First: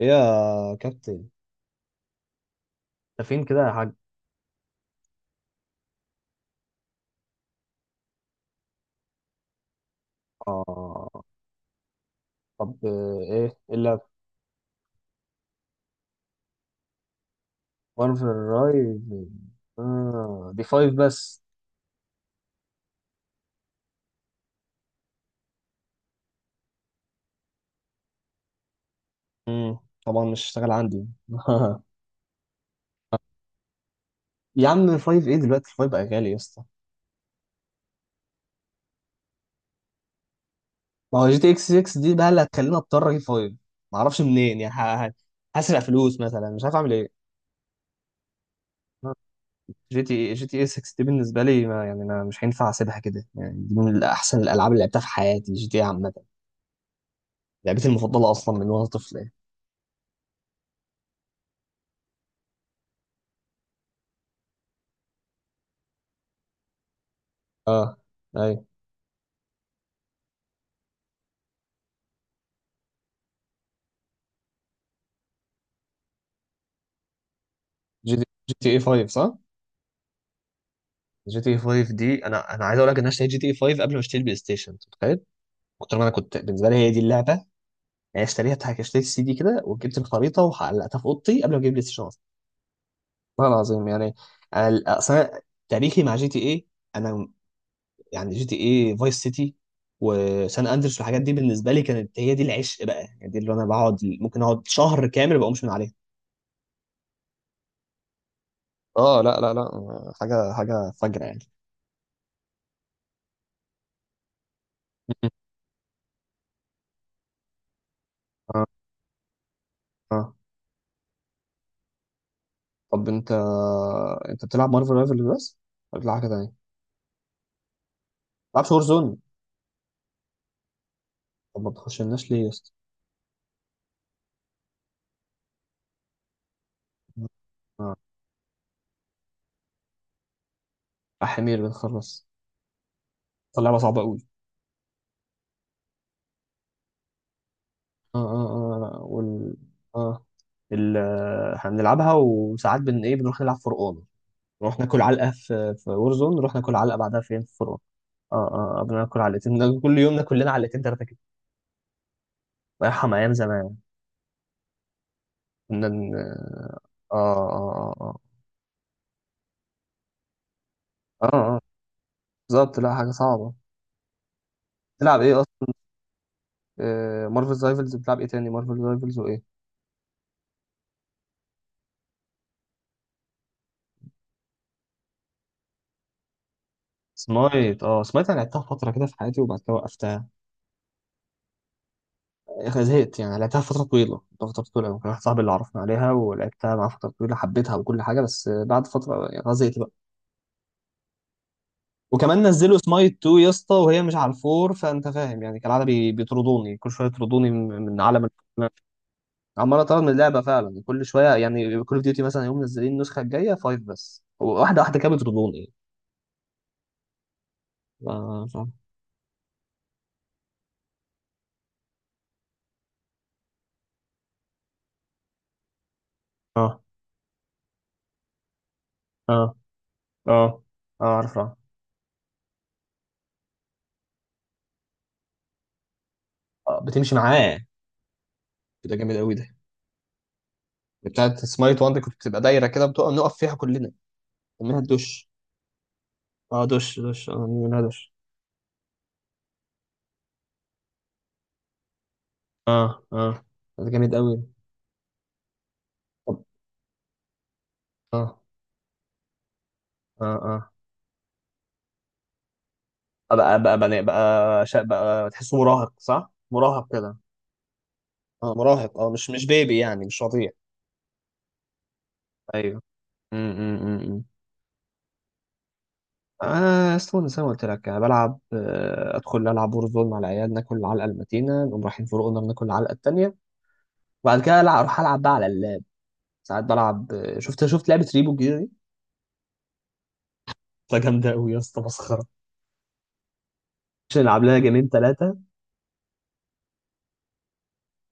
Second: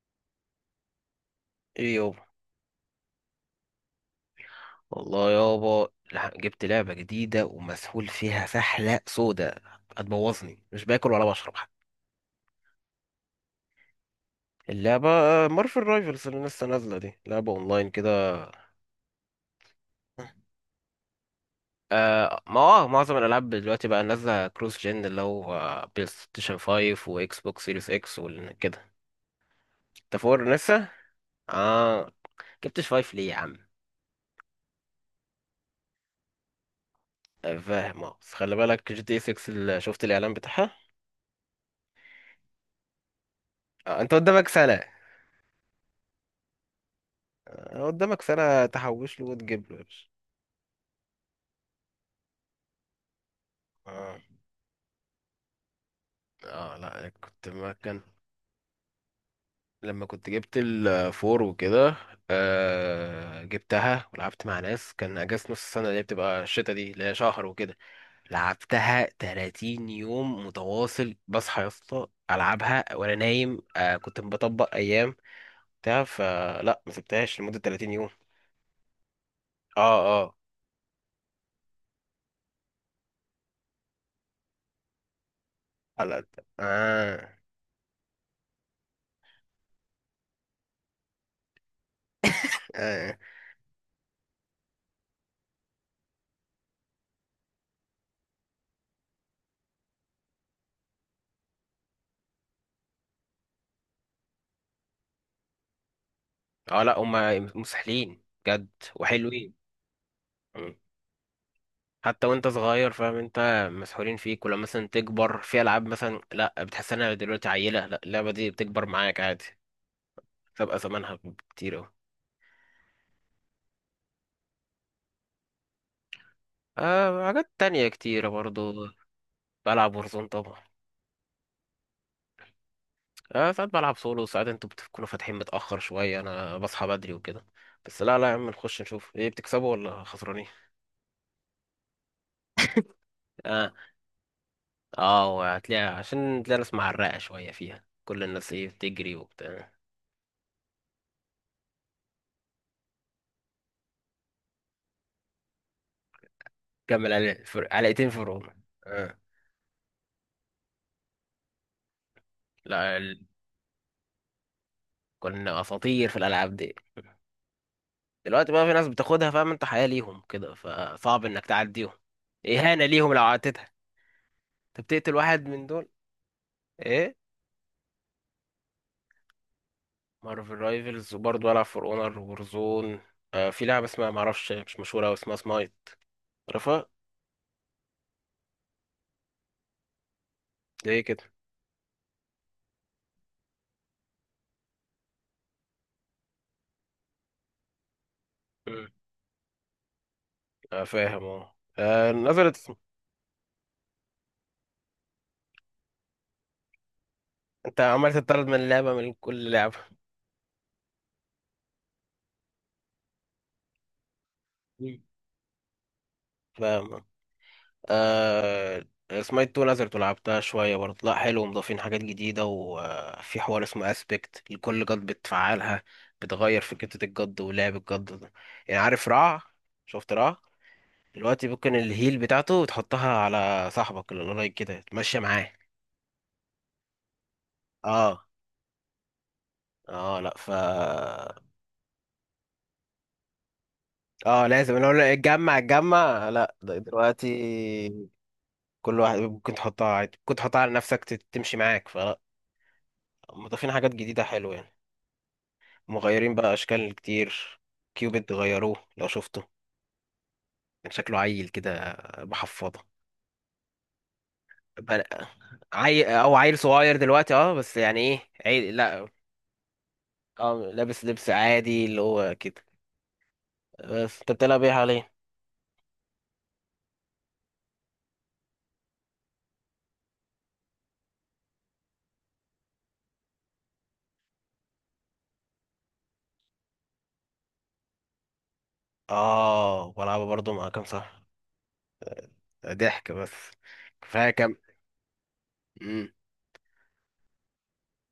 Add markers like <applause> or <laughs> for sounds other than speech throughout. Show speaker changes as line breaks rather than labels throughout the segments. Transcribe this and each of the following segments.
إيه يا كابتن؟
ايه يابا.
انت فين كده يا حاج؟
والله يابا جبت لعبة جديدة ومسحول فيها سحلة سودة، هتبوظني، مش باكل ولا
آه.
بشرب حتى.
طب، ايه الا
اللعبة مارفل رايفلز اللي لسه نازلة دي لعبة اونلاين
وان
كده.
رايف. آه دي فايف بس.
آه ما آه، معظم الالعاب دلوقتي بقى نازلة كروس جن، اللي هو بلاي ستيشن 5 واكس بوكس سيريس اكس وكده.
مم.
انت
طبعا مش
فور
هشتغل
لسه؟
عندي <laughs>
اه. جبتش 5 ليه يا عم؟
يا عم فايف ايه دلوقتي؟ فايف بقى غالي يا اسطى.
فاهم، اه، بس خلي بالك جي تي 6 اللي شفت الاعلان بتاعها.
ما هو جي تي اكس 6 دي بقى اللي هتخليني اضطر اجيب فايف.
آه انت
معرفش
قدامك
منين يعني
سنة.
هسرق فلوس مثلا، مش عارف اعمل ايه.
قدامك سنة تحوش له وتجيب له.
جي تي اي 6 دي بالنسبه لي، ما يعني انا مش هينفع اسيبها كده يعني، دي من
اه
احسن الالعاب اللي لعبتها في حياتي، جي تي اي عامه.
اه، لا أنا كنت ما
لعبتي
كان.
المفضله اصلا من وانا طفل يعني.
لما كنت جبت الفور وكده آه جبتها ولعبت مع ناس، كان اجازة نص السنة، اللي هي بتبقى الشتا دي، اللي هي شهر وكده.
اه، اي،
لعبتها 30 يوم متواصل، بصحى يا اسطى العبها وانا نايم. آه كنت بطبق ايام بتاع فلا، ما سبتهاش لمدة 30 يوم.
جي تي اي 5 صح؟
اه اه،
جي تي اي 5 دي، انا عايز اقول لك ان انا اشتريت جي تي اي 5 قبل ما اشتري البلاي ستيشن، أنت متخيل؟ كنت، ما انا
على
كنت بالنسبه لي هي دي اللعبه.
اه
يعني اشتريها اشتريت السي دي كده وجبت الخريطه وعلقتها في اوضتي قبل ما اجيب البلاي ستيشن اصلا.
اه, آه
والله العظيم يعني. انا اصلا تاريخي مع جي تي اي، انا يعني جي تي اي فايس سيتي وسان اندرس والحاجات دي بالنسبه لي كانت هي دي العشق بقى يعني، دي اللي انا بقعد، ممكن اقعد شهر كامل ما بقومش من عليها.
آه، لا هما مسحلين جد
اه، لا لا
وحلوين.
لا، حاجه حاجه فجره يعني.
حتى وانت صغير فاهم انت مسحولين فيك، ولما مثلا تكبر في العاب مثلا لا بتحس انها دلوقتي عيله، لا اللعبه دي
اه،
بتكبر معاك عادي.
اه.
تبقى زمانها كتير اهو.
طب انت بتلعب مارفل رايفل بس ولا بتلعب حاجه تانية؟ ما
آه حاجات تانية كتيرة
بتلعبش
برضو.
وور زون؟
بلعب ورزون طبعا.
طب ما بتخشلناش ليه يا اسطى؟
آه ساعات بلعب سولو، ساعات انتوا بتكونوا فاتحين متأخر شوية، انا بصحى بدري وكده.
اه،
بس لا يا عم نخش نشوف ايه بتكسبوا ولا خسرانين.
حمير بنخلص. طب
اه
لعبه صعبه قوي.
اه، هتلاقي، عشان تلاقي ناس معرقة شوية فيها،
اه،
كل الناس ايه
اه، اه، لا،
بتجري
وال،
وبتاع.
اه، ال، احنا بنلعبها وساعات بن ايه، بنروح نلعب فرقان. نروح ناكل علقه في وور زون، نروح ناكل علقه بعدها فين؟ في فرقان.
علقتين
اه،
فرعون
اه،
آه.
بناكل علقتين، كل يوم ناكل لنا علقتين ثلاثه كده. الله
لا،
يرحم ايام زمان.
كنا
كنا
اساطير
ن-،
في الالعاب دي.
اه، اه، اه،
دلوقتي بقى في ناس بتاخدها فاهم انت حياة ليهم كده، فصعب
اه،
انك
اه،
تعديهم،
بالظبط،
اهانة
لا حاجه
ليهم لو
صعبه.
عدتها. انت بتقتل
تلعب ايه؟
واحد من دول. ايه؟
مارفل رايفلز؟ بتلعب ايه تاني؟ مارفل رايفلز وايه؟
مارفل رايفلز وبرضه العب فور اونر وورزون. آه في لعبة اسمها معرفش مش مشهورة أوي، اسمها سمايت. عارفها؟
سمايت؟ اه سمايت، انا لعبتها فتره كده في حياتي وبعد كده وقفتها.
ليه كده؟
يا أخي زهقت يعني، لعبتها فتره طويله، فتره طويله أوي. كان واحد صاحبي اللي عرفنا عليها، ولعبتها معاه فتره طويله، حبيتها وكل حاجه، بس بعد
مم.
فتره يعني خلاص زهقت بقى.
آه فاهم، اه،
وكمان
نزلت.
نزلوا سمايت 2 يا اسطى وهي مش على الفور، فانت فاهم يعني كالعاده، بيطردوني كل شويه، يطردوني من
انت
من
عمال
عالم
تطرد من
ال-،
اللعبة، من كل لعبة.
عمال اطرد من اللعبه فعلا كل شويه يعني، كل اوف ديوتي مثلا يوم منزلين النسخه الجايه فايف بس، واحده
مم.
واحده كده بيطردوني.
فاهم.
ف- ف-
آه. اسمها تو نزلت ولعبتها شوية برضه، لا حلو، ومضافين حاجات جديدة، وفي حوار اسمه اسبكت لكل جد بتفعلها، بتغير في
اه،
كتة الجد ولعب الجد ده. يعني عارف رع،
اه،
شفت رع؟
اه، اه،
دلوقتي
عارفها.
ممكن الهيل بتاعته تحطها على صاحبك اللي قريب كده تمشي معاه.
آه، بتمشي معاه؟
اه
ده جامد قوي ده.
اه. لا ف،
بتاعت سمايت وان دي كنت بتبقى دايره كده بتقع، نقف فيها كلنا،
اه، لازم
منها
لو لا
الدش.
اتجمع اتجمع، لا
اه،
ده
دش دش، اه، منها دش.
دلوقتي كل واحد ممكن تحطها عادي، ممكن تحطها على نفسك تمشي معاك فلا.
اه، اه،
مضافين
ده
حاجات
جامد
جديدة
قوي.
حلوة يعني. مغيرين
طب،
بقى اشكال كتير. كيوبيد
اه،
غيروه لو شفته.
اه، اه،
كان شكله عيل كده بحفاضه. بقى-
بقى تحسه مراهق
عيل
صح؟
او عيل
مراهق
صغير
كده.
دلوقتي، اه بس يعني ايه،
اه،
عيل
مراهق،
لا،
اه، مش بيبي يعني، مش رضيع.
اه لابس لبس عادي اللي هو كده.
ايوه.
بس
امم
انت بتلعب ايه حاليا؟
انا اصلا زي ما قلت لك انا بلعب، ادخل العب ورزون مع العيال ناكل العلقه المتينه، نقوم رايحين في رقنا بناكل العلقه التانيه. وبعد كده العب، اروح العب بقى على اللاب. ساعات بلعب. شفت لعبه ريبو جير دي؟
اه بلعبها برضه، مع كام
ده
صح؟
جامده قوي يا اسطى، مسخره.
ضحك بس،
مش
كفايه
نلعب
كام.
لها جيمين ثلاثه.
مم.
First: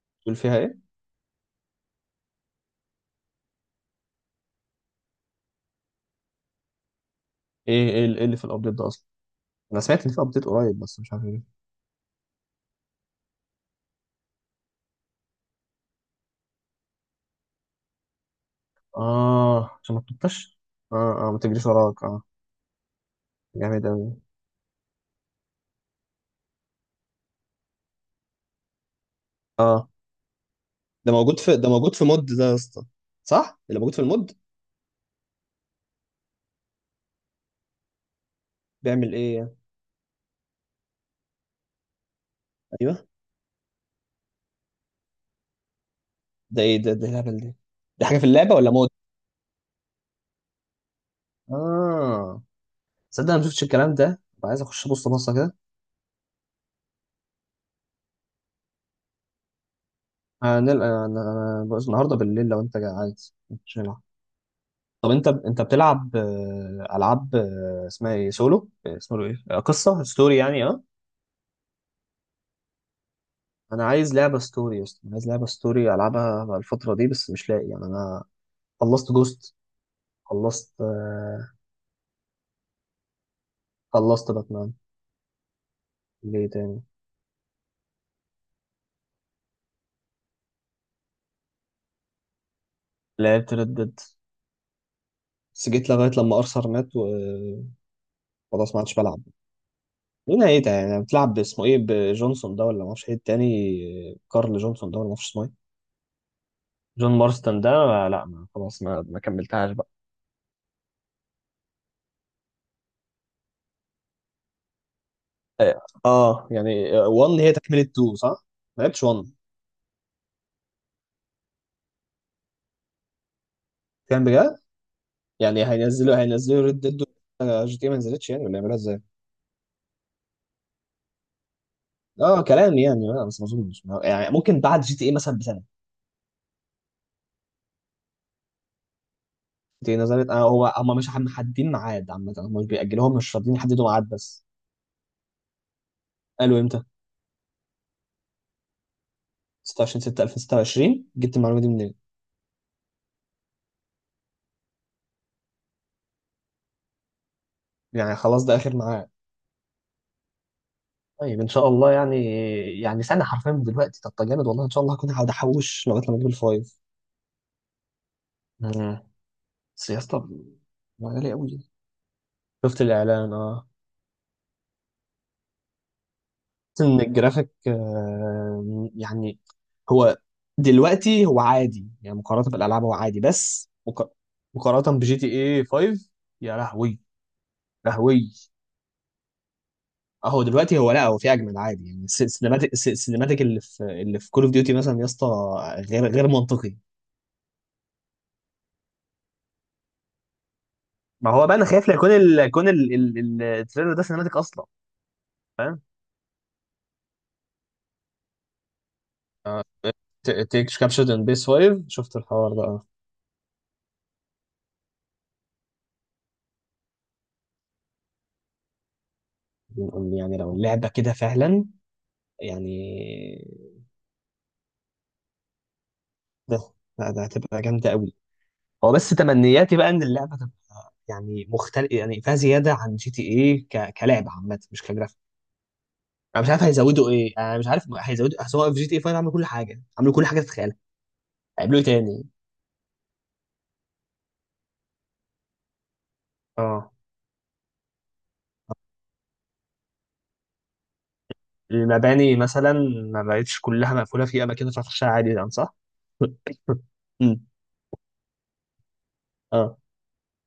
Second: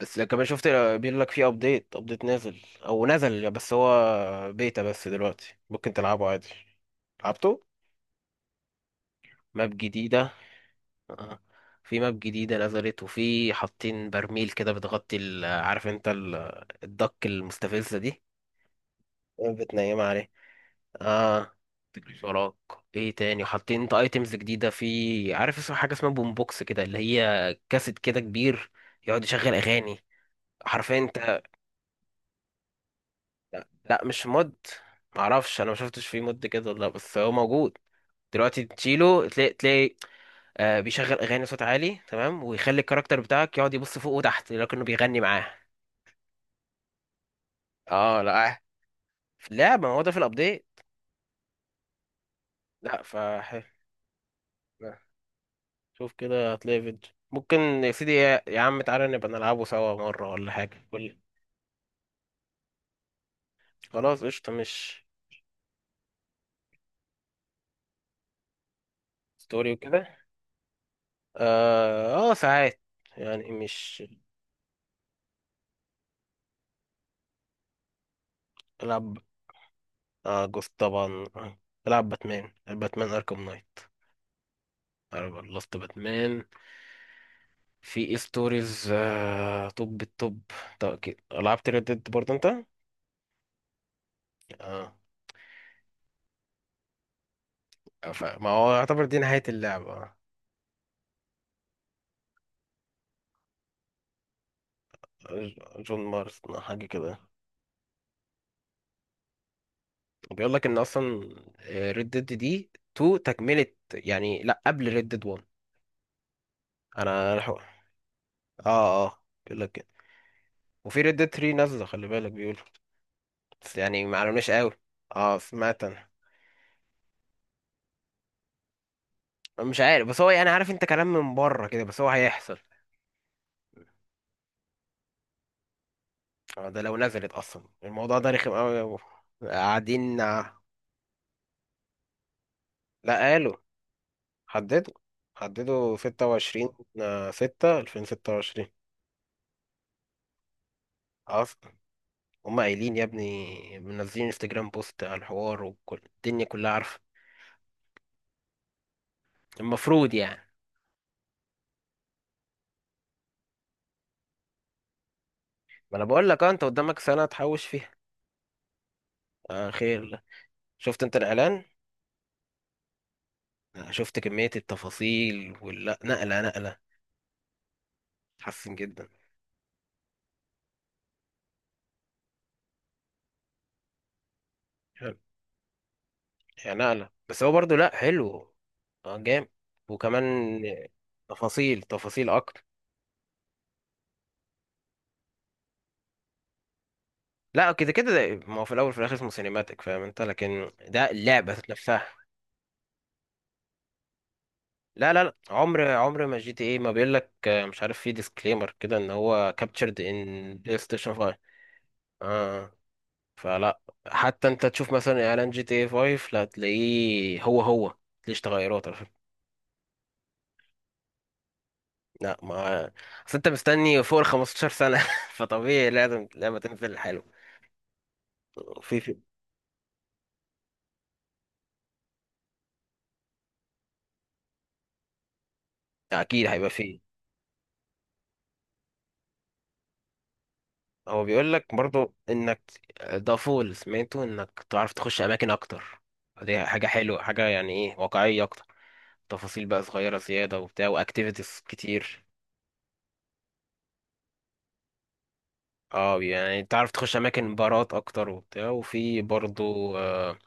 بس لو
تقول
كمان
فيها
شفت،
ايه؟
بيقول لك في ابديت، ابديت نازل او نزل، بس هو بيتا، بس دلوقتي ممكن تلعبه عادي. لعبته.
ايه ايه اللي إيه اللي في الابديت ده اصلا؟
ماب
انا سمعت ان في
جديده.
ابديت قريب بس مش عارف
آه.
ايه.
في ماب جديدة نزلت، وفي حاطين برميل كده بتغطي عارف انت الدك المستفزة دي،
اه، عشان
بتنيم
ما
عليه.
تنطش. اه، اه، ما
اه.
تجريش وراك، اه.
شراك. ايه تاني حاطين،
جامد
انت
قوي.
ايتمز جديدة في، عارف اسمها، حاجة اسمها بوم بوكس كده اللي هي كاسيت كده كبير، يقعد يشغل
اه،
اغاني حرفيا
ده موجود
انت.
في ده موجود في مود ده يا اسطى؟ صح؟ اللي موجود
لا
في
مش
المود؟
مود، معرفش، انا ما شفتش فيه مود كده ولا لأ، بس هو موجود دلوقتي،
بيعمل
تشيله
ايه يعني؟
تلاقي. آه بيشغل اغاني صوت عالي تمام، ويخلي
ايوه.
الكاركتر بتاعك يقعد يبص فوق وتحت لكنه بيغني معاه.
ده ايه ده اللعبه دي؟ دي حاجه
اه
في اللعبه
لا
ولا مود؟
في اللعبه، ما هو ده في الابديت.
اه،
لا ف.
تصدق انا ما شفتش الكلام ده، بقى عايز اخش
لا.
ابص بصه كده.
شوف كده هتلاقي فيديو ممكن. يا سيدي، يا عم تعالى نبقى نلعبه سوا مره ولا حاجه،
هنلقى. أنا
قول.
أنا بص النهاردة بالليل لو أنت عايز. مش هنلعب؟
خلاص قشطه. مش
طب أنت بتلعب، ألعاب، اسمها إيه سولو، اسمه إيه،
ستوري
قصة
وكده؟
ستوري يعني،
اه اه ساعات، يعني
أنا
مش.
عايز لعبة ستوري يا اسطى، أنا عايز لعبة ستوري ألعبها بقى الفترة دي بس مش لاقي يعني. أنا خلصت
العب،
جوست.
اه جوست
خلصت،
طبعا آه. العب باتمان، باتمان اركم نايت.
خلصت باتمان.
العب لاست باتمان.
ليه تاني؟
في ايه ستوريز طب الطب، طب أكيد. لعبت ريد ديد برضه انت؟
لعبت ريد ديد
اه.
بس جيت لغاية لما أرثر مات وخلاص،
ما
ما
هو
عادش
يعتبر دي
بلعب.
نهاية اللعبة آه.
ليه نهايتها يعني بتلعب باسمه إيه، بجونسون ده ولا ما أعرفش إيه التاني، كارل جونسون ده، ولا ما أعرفش اسمه إيه،
جون مارس حاجة
جون
كده.
مارستون ده، لا ما خلاص ما كملتهاش بقى.
بيقول لك ان اصلا ريد ديد دي 2، تكملة يعني، لا قبل ريد ديد 1.
اه، يعني
انا أنا
1 هي
حق-
تكملة 2 صح؟ ما لعبتش
اه اه
1.
بيقول لك كده. وفي ريد ديد 3 نازلة خلي بالك، بيقولوا، بس يعني
كان
معلومناش
بجد؟
قوي. اه
يعني
سمعت انا.
هينزلوا ريد ديد؟ جي تي إيه ما نزلتش يعني، ولا يعملوها ازاي؟
مش عارف بس هو، يعني عارف انت كلام من بره كده، بس هو
اه،
هيحصل.
كلام يعني، لا بس ما اظنش يعني، ممكن بعد جي تي اي مثلا بسنة.
اه ده لو نزلت اصلا، الموضوع ده رخم قوي يا ابو.
جي تي اي
قاعدين.
نزلت، آه،
لا
هو هم مش محددين ميعاد عامة، هم مش بيأجلوهم، مش
قالوا،
راضيين يحددوا ميعاد بس.
حددوا حددوا
قالوا
26
امتى؟
6 2026.
26 6 2026. جبت المعلومة دي
اصلا
منين؟
هم قايلين يا ابني، منزلين انستجرام بوست على الحوار وكل الدنيا كلها عارفه.
يعني خلاص ده آخر ميعاد.
المفروض يعني.
طيب ان شاء الله يعني. يعني سنه حرفيا من دلوقتي، طب ده جامد والله. ان شاء الله هكون، هقعد احوش
ما
لغايه
انا
لما اجيب
بقول لك، اه انت
الفايف.
قدامك سنه تحوش فيها.
امم،
آه
بس يا
خير.
اسطى،
شفت انت
غالي قوي.
الاعلان؟
شفت الاعلان، اه.
شفت كميه التفاصيل، ولا نقله،
شفت ان الجرافيك،
حسن جدا.
يعني هو دلوقتي هو عادي يعني مقارنه بالالعاب هو عادي، بس مقارنه بجي تي اي 5، يا
هي
لهوي،
نقلة، بس هو برضو لا
لهوي.
حلو. اه جامد.
اهو
وكمان
دلوقتي هو، لا هو في اجمل
تفاصيل
عادي يعني،
تفاصيل اكتر.
السينماتيك اللي في كول اوف ديوتي مثلا يا اسطى، غير، غير منطقي.
لا كده كده، ده- ما هو في الاول وفي الاخر اسمه سينماتيك، فاهم انت، لكن ده
ما هو
اللعبة
بقى انا
ذات
خايف لا
نفسها.
التريلر ده سينماتيك اصلا.
لا عمر،
فاهم،
عمر ما جي تي ايه، ما بيقول لك مش عارف، في ديسكليمر كده ان هو
آه،
كابتشرد ان
تيك
بلاي
كابشرد
ستيشن
ان
5.
بيس 5، شفت الحوار ده.
اه
آه.
فلا حتى انت تشوف مثلا اعلان جي تي اي 5 لا تلاقيه، هو ليش تغيرات على فكرة.
بنقول يعني لو اللعبه كده فعلا
لا
يعني.
ما، اصل انت مستني فوق ال 15 سنة <laughs> فطبيعي لازم لعبة
ده،
تنزل
لا ده
حلوة.
هتبقى جامده قوي. هو
في
بس
في
تمنياتي بقى ان اللعبه تبقى يعني مختلف يعني، فيها زياده عن جي تي ايه، كلعبه عامه مش كجرافيك. انا
اكيد
مش عارف
هيبقى فيه.
هيزودوا ايه، انا مش عارف هيزودوا، اصل هو في جي تي ايه 5 عملوا كل حاجه، عملوا كل حاجه تتخيلها.
هو بيقول لك
هيعملوا ايه
برضو
تاني؟
انك، ده فول سمعته، انك تعرف تخش اماكن اكتر، دي حاجه
اه،
حلوه، حاجه يعني ايه، واقعيه اكتر، تفاصيل بقى صغيره زياده وبتاع، واكتيفيتيز كتير.
المباني مثلا ما بقتش كلها مقفولة؟ في أماكن ينفع تخشها عادي يعني، صح؟
اه يعني تعرف تخش
<laughs> مم.
اماكن بارات اكتر وبتاع، وفي
اه،
برضو آه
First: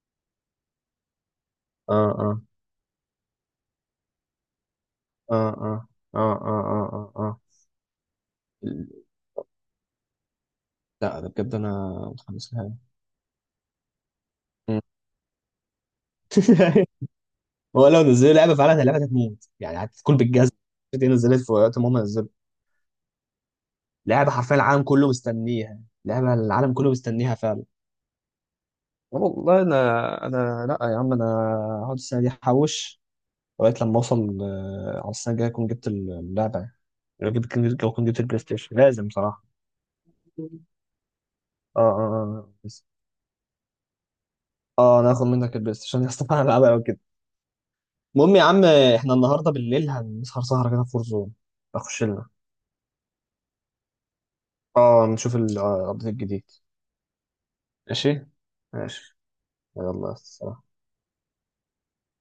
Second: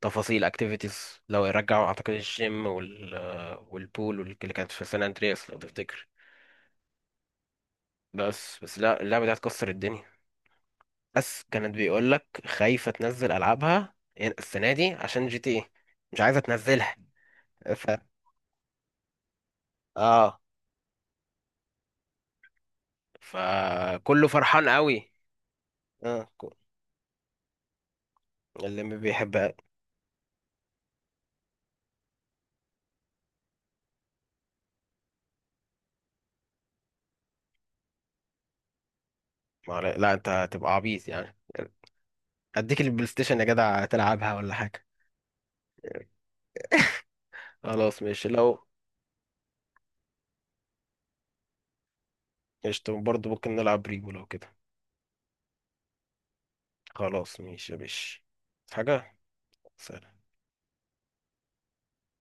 تفاصيل اكتيفيتيز لو رجعوا
اه،
اعتقد
اه،
الجيم وال آه، والبول واللي كانت في سان
اه،
اندرياس لو
اه،
تفتكر.
اه، اه، اه، اه،
بس لا
اه.
اللعبه دي هتكسر الدنيا.
لا ده
بس
بجد انا
كانت بيقول لك
متحمس لها.
خايفة تنزل ألعابها يعني السنة
مم.
دي عشان جي تي ايه، مش عايزة تنزلها.
<laughs>
ف،
هو لو نزلوا لعبه فعلا، اللعبه دي هتموت يعني، هتكون
اه
بالجزم. دي نزلت في وقت ما هم نزلوا
فكله
لعبه حرفيا
فرحان
العالم كله
قوي.
مستنيها،
اه
لعبه
ك-
العالم كله مستنيها فعلا.
اللي ما بيحبها.
والله انا لا يا عم، انا هقعد السنه دي احوش لغايه لما اوصل، على السنه الجايه اكون جبت اللعبه يعني. لو جبت، لو كنت جبت البلاي ستيشن لازم صراحه.
ما علي- لا انت
اه،
هتبقى عبيط يعني.
اه، اه،
اديك
بس
البلاي ستيشن يا جدع تلعبها ولا حاجة.
اه، انا هاخد منك البلاي ستيشن <laughs> يا اسطى انا هلعبها لو كده.
خلاص ماشي
المهم يا
لو.
عم احنا النهارده بالليل هنسهر سهره كده في فورزون، اخش لنا.
قشطة برضه ممكن نلعب ريبو لو كده.
اه نشوف الابديت الجديد.
خلاص ماشي يا باشي.
ماشي.
حاجة.
ماشي. يلا
سلام.
السلام.